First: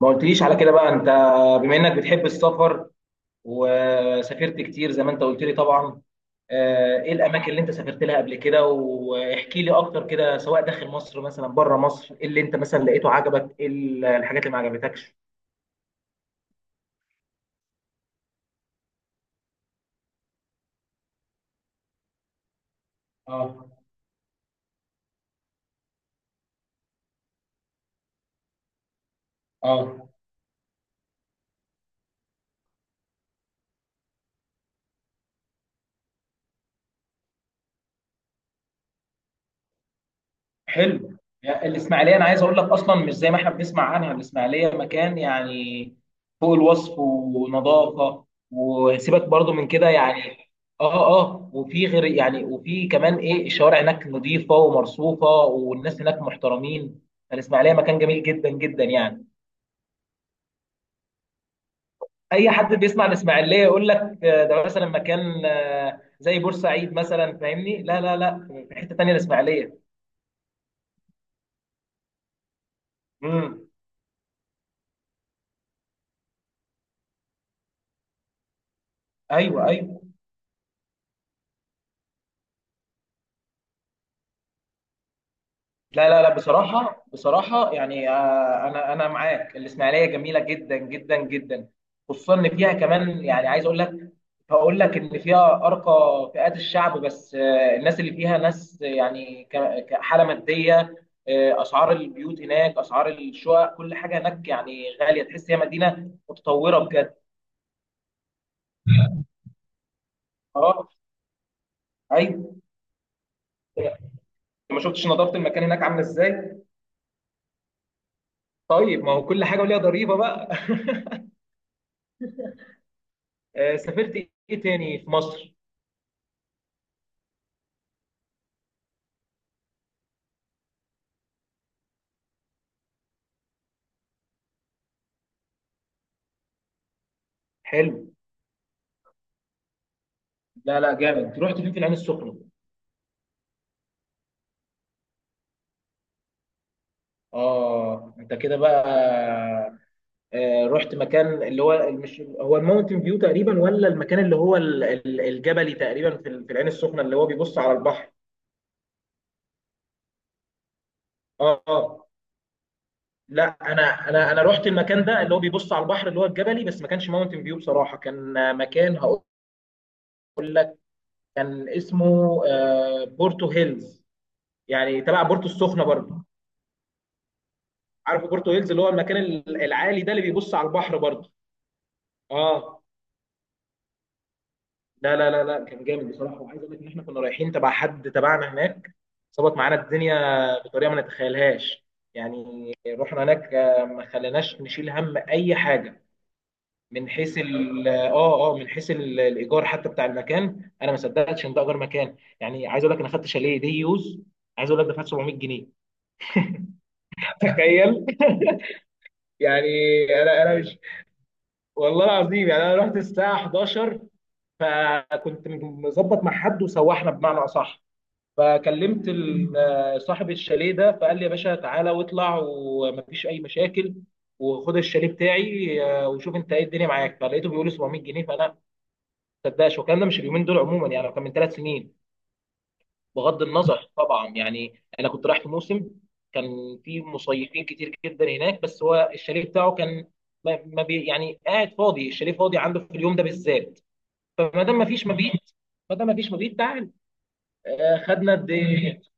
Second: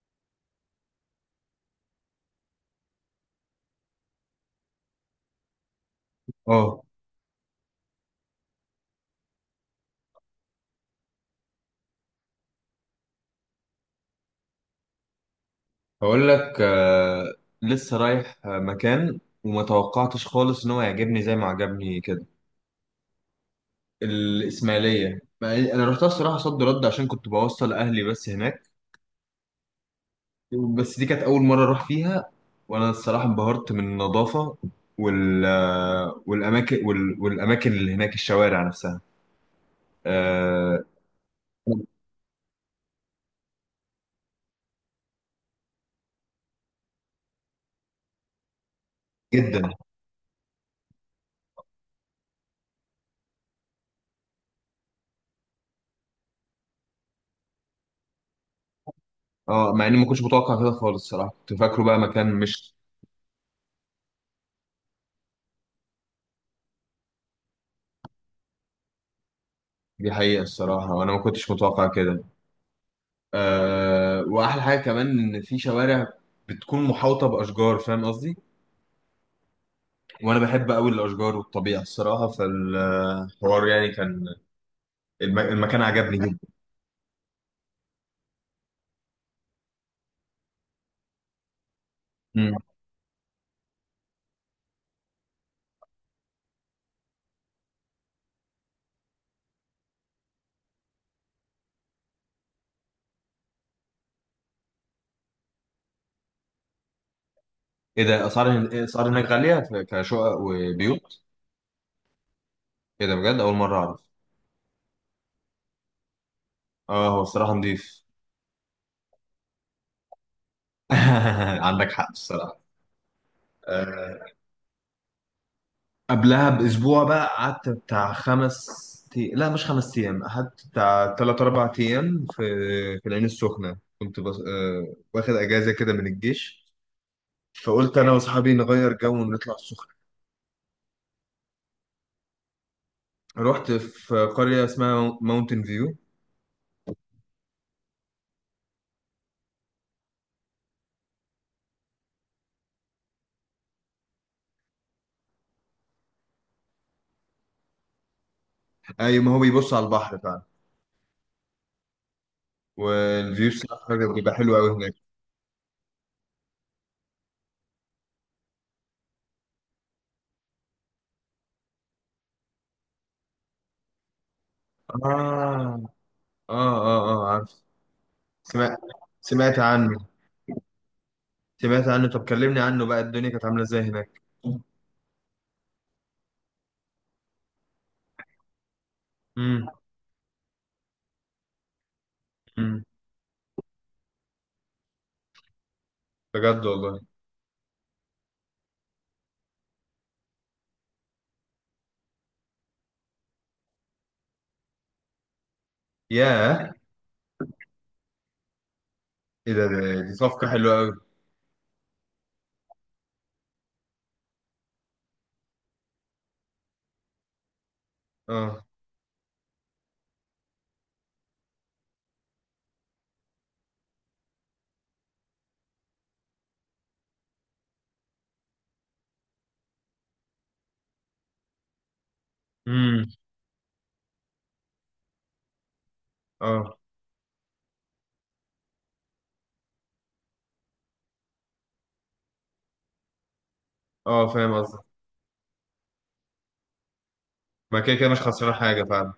ما قلتليش على كده بقى انت، بما انك بتحب السفر وسافرت كتير زي ما انت قلت لي طبعا. اه. ايه الاماكن اللي انت سافرت لها قبل كده؟ واحكي لي اكتر كده، سواء داخل مصر مثلا، بره مصر، ايه اللي انت مثلا لقيته عجبك، ايه الحاجات اللي ما عجبتكش؟ هقول لك، لسه رايح مكان وما توقعتش خالص ان هو يعجبني زي ما عجبني كده. اه، الاسماعيليه، مع إن انا رحتها الصراحه صد رد عشان كنت بوصل اهلي بس هناك. اه. بس دي كانت اول مره اروح فيها، وانا الصراحه انبهرت من النظافه والاماكن اللي هناك، الشوارع نفسها. آه، حلو. يعني الاسماعيليه انا عايز اقول لك اصلا مش زي ما احنا بنسمع عنها، الاسماعيليه مكان يعني فوق الوصف، ونظافه، وسيبك برضو من جدا. كده يعني. اه، اه، وفي غير يعني وفي كمان ايه، الشوارع هناك نظيفه ومرصوفه، والناس هناك محترمين. الاسماعيليه مكان جميل جدا جدا يعني. اه، مع اني ما كنتش متوقع كده خالص الصراحه، كنت فاكره بقى مكان اي مش... حد بيسمع الاسماعيليه يقول لك ده مثلا مكان، زي بورسعيد مثلا، فاهمني؟ لا، لا، لا، في حته تانيه الاسماعيليه. دي حقيقه الصراحه، وانا ما كنتش متوقع كده. امم آه، واحلى حاجه كمان ان في شوارع بتكون محاوطه باشجار، فاهم قصدي. ايوه، ايوه. وانا بحب قوي الاشجار والطبيعه الصراحه، فالحوار يعني كان... المكان لا، عجبني لا، لا، جدا. بصراحة بصراحة يعني أنا معاك، الإسماعيلية جميلة جدا جدا جدا، خصوصا مم. إن فيها كمان يعني عايز أقول لك، هقول لك إن فيها أرقى فئات الشعب، بس الناس اللي فيها ناس يعني كحالة مادية. أسعار البيوت هناك، أسعار الشقق، كل حاجة هناك يعني غالية، تحس هي مدينة متطورة بجد. ايه ده، إيه اسعار هناك غاليه كشقق أه. وبيوت؟ أيوه. ايه ده بجد، اول مره اعرف. ما شفتش نظافة المكان هناك عاملة إزاي. اه، هو الصراحه نضيف. طيب ما هو كل حاجة وليها ضريبة بقى. عندك حق الصراحه. سافرت آه، إيه تاني في مصر؟ قبلها باسبوع بقى، قعدت بتاع 5 لا مش 5 ايام، قعدت بتاع 3 4 ايام في العين السخنه. كنت بس... واخد اجازه كده من الجيش، فقلت انا حلو. واصحابي نغير جو ونطلع السخنه. لا، لا، جامد، رحت فين في العين السخنه؟ رحت في قريه اسمها ماونتن فيو. اه انت كده بقى. آه رحت مكان اللي هو، مش هو الماونتن فيو تقريبا، ولا المكان اللي هو الجبلي تقريبا في في العين السخنه اللي هو بيبص على البحر؟ اي، ما هو بيبص على البحر فعلا. اه، اه. والفيو لا، بصراحه انا انا بيبقى انا حلو رحت قوي هناك. المكان ده اللي هو بيبص على البحر اللي هو الجبلي، بس ما كانش ماونتن فيو بصراحه، كان مكان هقول لك كان اسمه بورتو هيلز، يعني تبع بورتو اه، السخنه برضه. اه، اه، اه، عارف. عارف بورتو هيلز سمعت، اللي هو المكان سمعت عنه. العالي ده اللي بيبص على البحر برضه؟ سمعت عنه. طب كلمني اه. عنه بقى، الدنيا كانت عامله ازاي هناك؟ لا، لا، لا، لا، كان جامد بصراحه، وعايز اقول لك ان احنا كنا رايحين تبع حد تبعنا هناك، ظبط امم. معانا الدنيا بطريقه ما نتخيلهاش. يعني امم، رحنا هناك، ما خليناش نشيل هم اي حاجه. بجد والله. من حيث من حيث الايجار حتى، بتاع المكان انا ما صدقتش ان ده اجار مكان. يعني عايز اقول لك انا خدت شاليه دي يوز، عايز اقول لك دفعت 700 جنيه. ياه تخيل ايه ده، يعني. دي انا صفقة انا حلوة مش قوي. والله العظيم يعني انا رحت الساعه 11، فكنت مظبط مع حد وسوحنا بمعنى اصح. اه. فكلمت صاحب الشاليه ده، فقال لي يا باشا تعالى واطلع، ومفيش اي مشاكل، وخد الشاليه بتاعي، وشوف انت ايه الدنيا معاك. فلقيته بيقول لي 700 جنيه، فانا ما صدقش. والكلام ده مش اليومين دول عموما يعني، هو كان من ثلاث سنين، امم. بغض النظر طبعا. يعني انا كنت رايح في موسم، اه، كان في مصيفين كتير جدا هناك، بس هو الشاليه بتاعه كان ما ما بي يعني قاعد فاضي، الشاليه فاضي عنده في اليوم ده بالذات. اه، فاهم فما دام قصدك. ما فيش مبيت، ما دام ما فيش مبيت تعال، ما كده كده مش خدنا قد خسران حاجة ايه. فعلا.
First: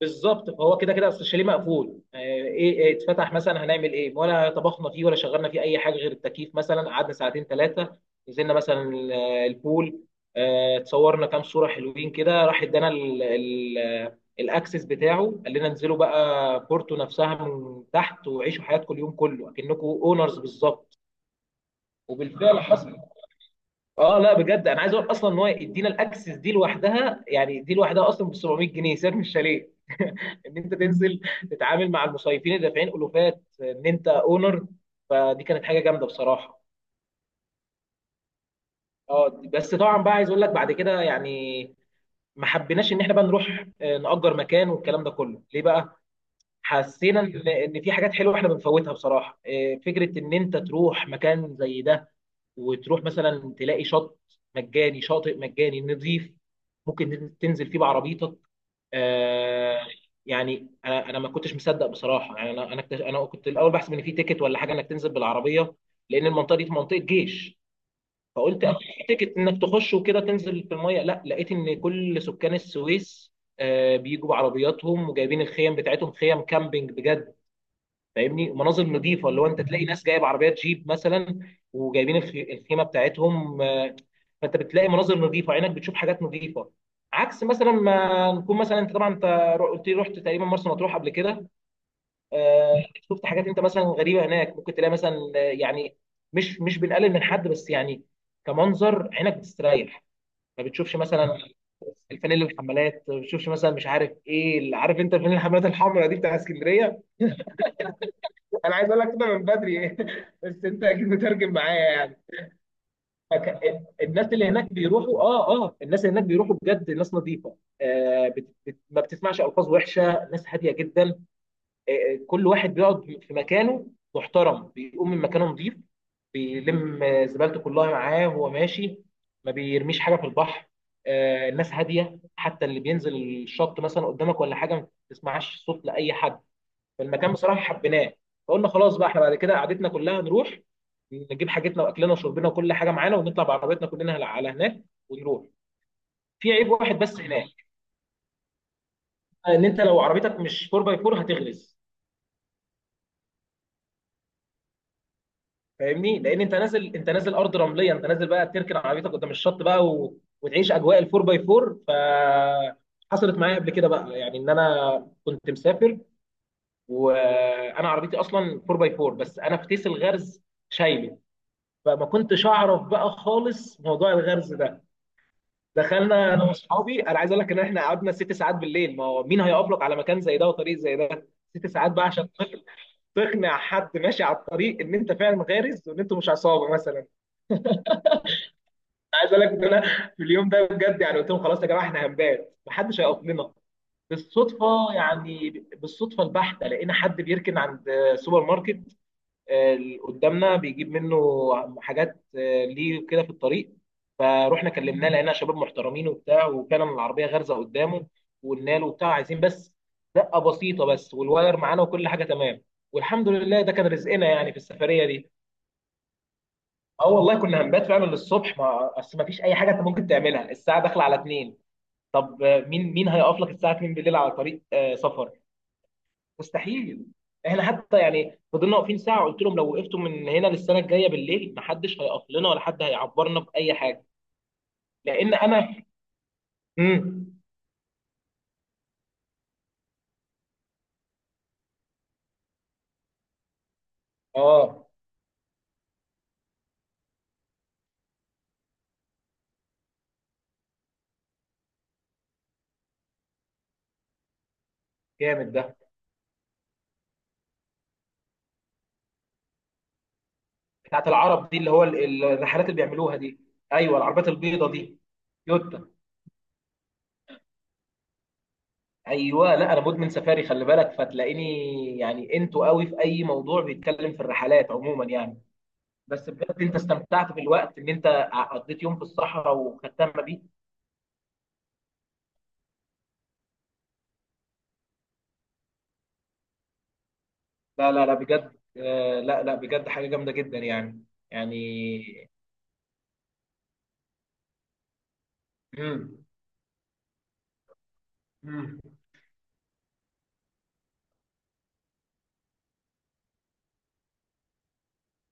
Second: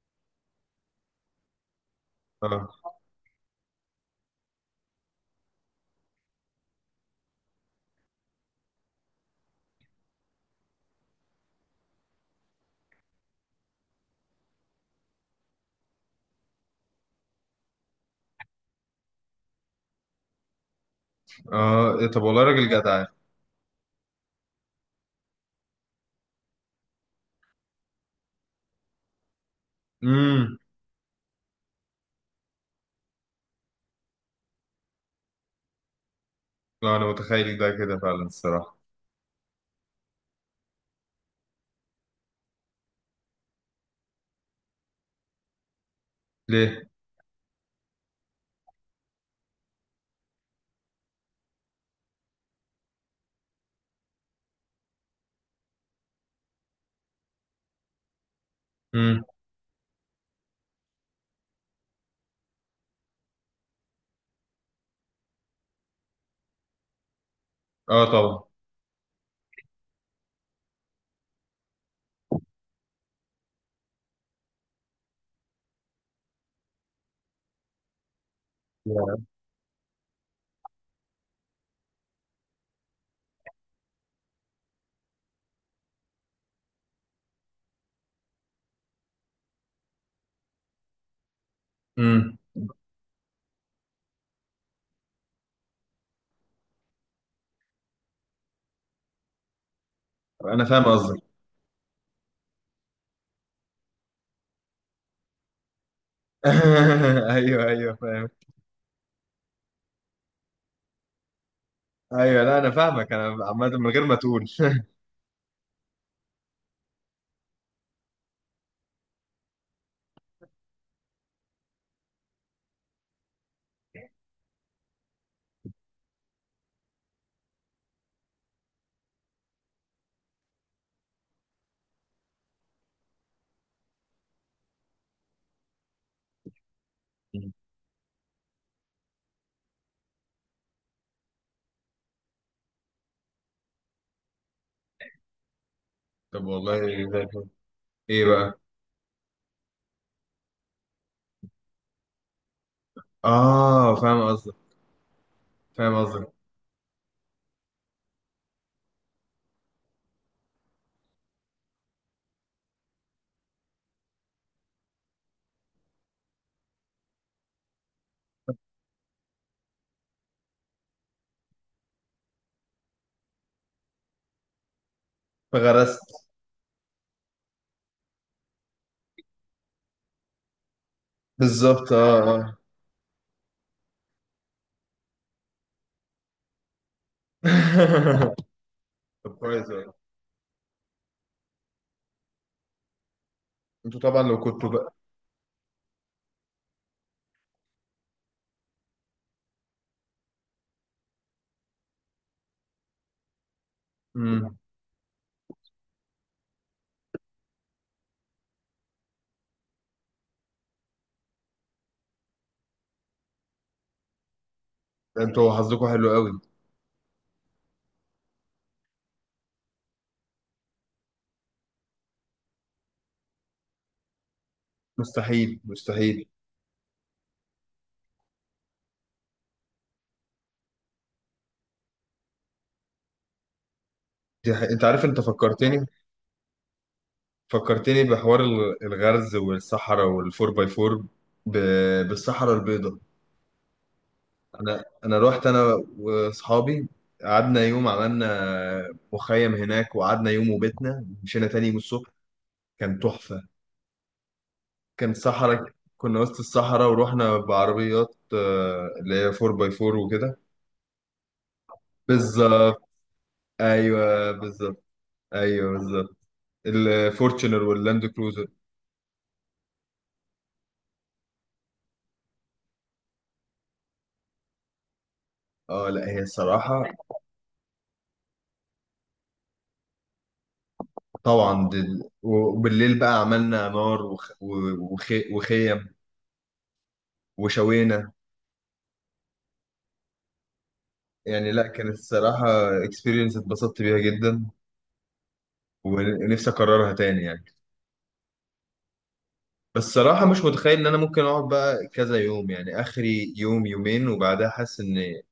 بالظبط، فهو كده كده اصل الشاليه مقفول، آه، ايه اه، إيه اتفتح مثلا هنعمل ايه، ولا طبخنا فيه ولا شغلنا فيه اي حاجه غير التكييف مثلا. قعدنا ساعتين ثلاثه، نزلنا مثلا البول، اتصورنا كام صوره حلوين كده، راح ادانا الاكسس بتاعه، قال لنا انزلوا بقى بورتو نفسها من تحت، وعيشوا حياتكم اليوم كله اكنكم اونرز بالظبط. اه، إيه طب والله وبالفعل راجل حصل. جدع. اه، لا بجد انا عايز اقول اصلا ان هو يدينا الاكسس دي لوحدها، يعني دي لوحدها اصلا ب 700 جنيه، سعر مش شاليه. ان امم. انت تنزل تتعامل مع المصيفين اللي دافعين الوفات ان انت اونر، فدي كانت حاجه جامده بصراحه. لا انا متخيل ده كده فعلا الصراحة. اه، بس طبعا بقى، عايز اقول لك بعد كده يعني ما حبيناش ان احنا بقى نروح نأجر مكان والكلام ده كله. ليه بقى؟ ليه؟ حسينا ان إن في حاجات حلوه احنا بنفوتها بصراحه. فكره ان انت تروح مكان زي ده، وتروح مثلا تلاقي شط مجاني، شاطئ مجاني نظيف، ممكن تنزل فيه بعربيتك. امم. آه يعني انا ما كنتش مصدق بصراحه. يعني انا كنت الاول بحسب ان في تيكت ولا حاجه، انك تنزل بالعربيه، لان المنطقه دي منطقه جيش. اه طبعا. فقلت أكيد في تيكت انك تخش وكده، تنزل في الميه. لا، لقيت ان كل سكان السويس بيجوا بعربياتهم، وجايبين الخيم بتاعتهم، خيم كامبينج بجد، فاهمني؟ ومناظر نظيفه، اللي هو انت تلاقي ناس جايب عربيات جيب مثلا، وجايبين الخيمه بتاعتهم. فانت بتلاقي مناظر نظيفه، عينك بتشوف حاجات نظيفه، عكس مثلا ما نكون مثلا. انت طبعا انت قلت لي رحت تقريبا مرسى مطروح قبل كده. امم. آه، شفت حاجات انت مثلا غريبه هناك، ممكن تلاقي مثلا يعني، مش مش بنقلل من حد بس يعني، كمنظر عينك بتستريح. انا ما فاهم بتشوفش قصدك. مثلا الفانيل الحمالات، ما بتشوفش مثلا، مش عارف ايه اللي، عارف انت الفانيل الحمالات الحمراء دي بتاع اسكندريه. ايوه، ايوه، فاهم. انا عايز اقول لك كده من بدري. بس انت اكيد مترجم معايا يعني. ايوه، لا انا فاهمك، انا فك- عامة من غير ما الناس تقول. اللي هناك بيروحوا، اه، اه، الناس اللي هناك بيروحوا بجد ناس نظيفه، ما بتسمعش الفاظ وحشه، ناس هاديه جدا. آه، كل واحد بيقعد في مكانه محترم، بيقوم من مكانه نظيف، بيلم زبالته كلها معاه وهو ماشي، ما بيرميش حاجه في البحر. آه، الناس هاديه، حتى اللي بينزل الشط مثلا قدامك ولا حاجه، ما بتسمعش صوت لاي حد، المكان مم. بصراحه حبيناه. فقلنا خلاص بقى احنا بعد كده قعدتنا كلها نروح، نجيب حاجتنا واكلنا وشربنا وكل حاجه معانا، ونطلع بعربيتنا كلنا على على هناك ونروح. طب في عيب والله. واحد زي بس الفل. هناك، ايه بقى؟ ان انت لو عربيتك مش 4 باي 4 هتغرز. اه، فاهم قصدك. فاهم فاهمني؟ قصدك. لان انت نازل، انت نازل ارض رمليه، انت نازل بقى تركن عربيتك قدام الشط بقى و... وتعيش اجواء ال 4 باي 4. ف حصلت معايا قبل كده بقى يعني، ان انا كنت مسافر وانا عربيتي اصلا 4 باي 4، بس انا في تيس الغرز شايله، فما كنتش اعرف بقى خالص موضوع الغرز ده. فغرست. دخلنا انا واصحابي، انا عايز اقول لك ان احنا قعدنا ست ساعات بالليل. ما هو مين هيقابلك على مكان زي ده وطريق زي ده؟ ست بالظبط، ساعات بقى اه، عشان اه. تقنع، تقنع حد ماشي على الطريق ان انت فعلا غارز، وان انت مش عصابه مثلا. أنا عايز طب اقول لك ان كويس أوي. انا في اليوم ده بجد يعني قلت لهم خلاص يا جماعه، احنا هنبات، محدش هيقف لنا. انتوا طبعا لو كنتوا بالصدفه بقى... يعني، بالصدفه البحته، لقينا حد بيركن عند سوبر ماركت اللي قدامنا بيجيب منه حاجات، ليه كده في الطريق. امم. فروحنا كلمناه، لقينا شباب محترمين وبتاع، وفعلا العربيه غارزه قدامه، وقلنا له وبتاع عايزين بس دقه بسيطه بس، والواير معانا وكل حاجه تمام. والحمد لله ده كان رزقنا يعني في السفريه دي. انتوا حظكم حلو قوي. اه، والله كنا هنبات فعلا للصبح، ما اصل ما فيش اي حاجه انت ممكن تعملها الساعه داخله على اتنين. طب مين مين هيقف لك الساعه 2 بالليل على طريق سفر؟ مستحيل، مستحيل. مستحيل. احنا حتى يعني فضلنا واقفين ساعه، قلت لهم لو وقفتوا من هنا للسنه الجايه بالليل محدش هيقف لنا ولا حد هيعبرنا باي حاجه. دي حقيقة. انت عارف، انت لان انا. فكرتني. امم فكرتني بحوار الغرز والصحراء والفور باي فور. ب... بالصحراء البيضاء. انا اه انا رحت انا واصحابي. قعدنا يوم، عملنا مخيم هناك، وقعدنا يوم وبيتنا، مشينا تاني يوم الصبح. كان تحفة. كان جامد صحراء. ده. كنا وسط الصحراء ورحنا بعربيات اللي هي 4 باي 4 وكده. بتاعت العرب دي اللي هو الرحلات اللي بالظبط. بيعملوها دي. ايوه العربيات ايوه البيضه بالظبط. دي، ايوه يوتا. بالظبط. الفورتشنر واللاند كروزر. ايوه، لا انا مدمن سفاري خلي بالك، فتلاقيني يعني انتوا قوي في اي موضوع بيتكلم في الرحلات عموما يعني. اه، لا، هي بس بجد انت الصراحه... استمتعت بالوقت ان انت قضيت يوم في الصحراء وختمنا بيه. طبعا وبالليل بقى عملنا نار وخيم لا، لا، وشوينا. لا، بجد آه، لا لا بجد حاجة جامدة جدا يعني. يعني يعني. لا، كانت الصراحه اكسبيرينس اتبسطت بيها جدا، مم. ونفسي اكررها تاني يعني. مم. بس الصراحه مش متخيل ان انا ممكن اقعد بقى كذا يوم، يعني اخري يوم يومين وبعدها حاسس ان...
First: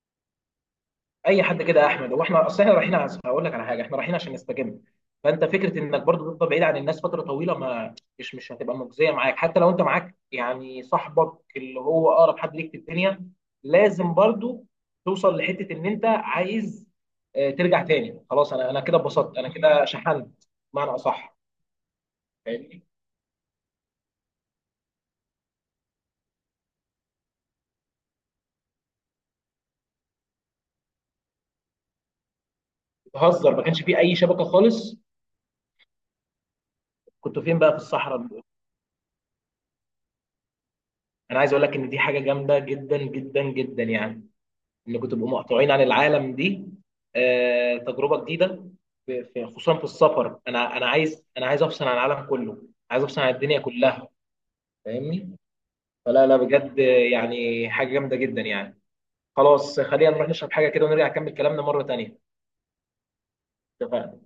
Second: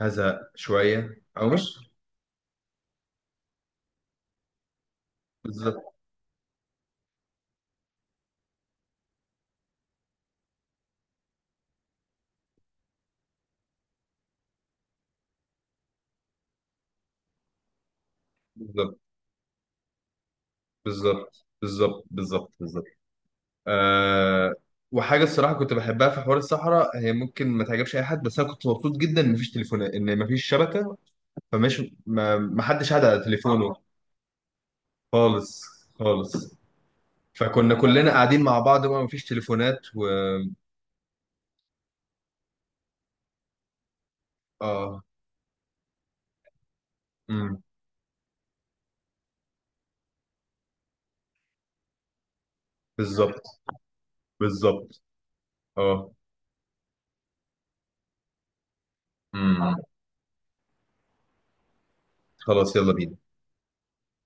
هزهق شويه، اي او حد مش... كده يا احمد، هو احنا اصل احنا رايحين هقول لك على حاجه، احنا رايحين عشان نستجم. فانت فكره بالظبط، انك برضو تفضل بعيد عن الناس فتره طويله، ما مش مش هتبقى مجزيه معاك، حتى لو انت معاك يعني صاحبك اللي هو اقرب حد ليك في الدنيا. لازم برضو توصل لحته ان انت عايز ترجع تاني. خلاص انا انا كده بالظبط، اتبسطت، انا كده شحنت بمعنى اصح. بالظبط. بالظبط، بالظبط، فاهمني؟ بالظبط. أه. وحاجه الصراحه كنت بحبها في حوار الصحراء، هي ممكن ما تعجبش اي حد، بس انا كنت مبسوط جدا ان مفيش تليفونات، ان مفيش شبكه. فمش ما حدش قاعد على بتهزر ما تليفونه كانش فيه اي شبكه خالص؟ خالص. خالص. كنتوا فين بقى فكنا في كلنا الصحراء؟ قاعدين مع بعض بقى، مفيش تليفونات و... انا عايز اقول لك ان دي حاجه جامده جدا جدا جدا يعني، اه. انكم تبقوا مقطوعين عن العالم، دي امم. تجربه جديده. خصوصا في السفر، انا عايز، انا عايز افصل عن العالم كله، عايز افصل عن بالظبط، الدنيا كلها. بالظبط. فاهمني؟ اه. فلا، لا بجد يعني حاجه جامده جدا يعني. امم. خلاص خلينا نروح نشرب حاجه كده ونرجع نكمل كلامنا مره تانيه. خلاص يلا بينا. اتفقنا.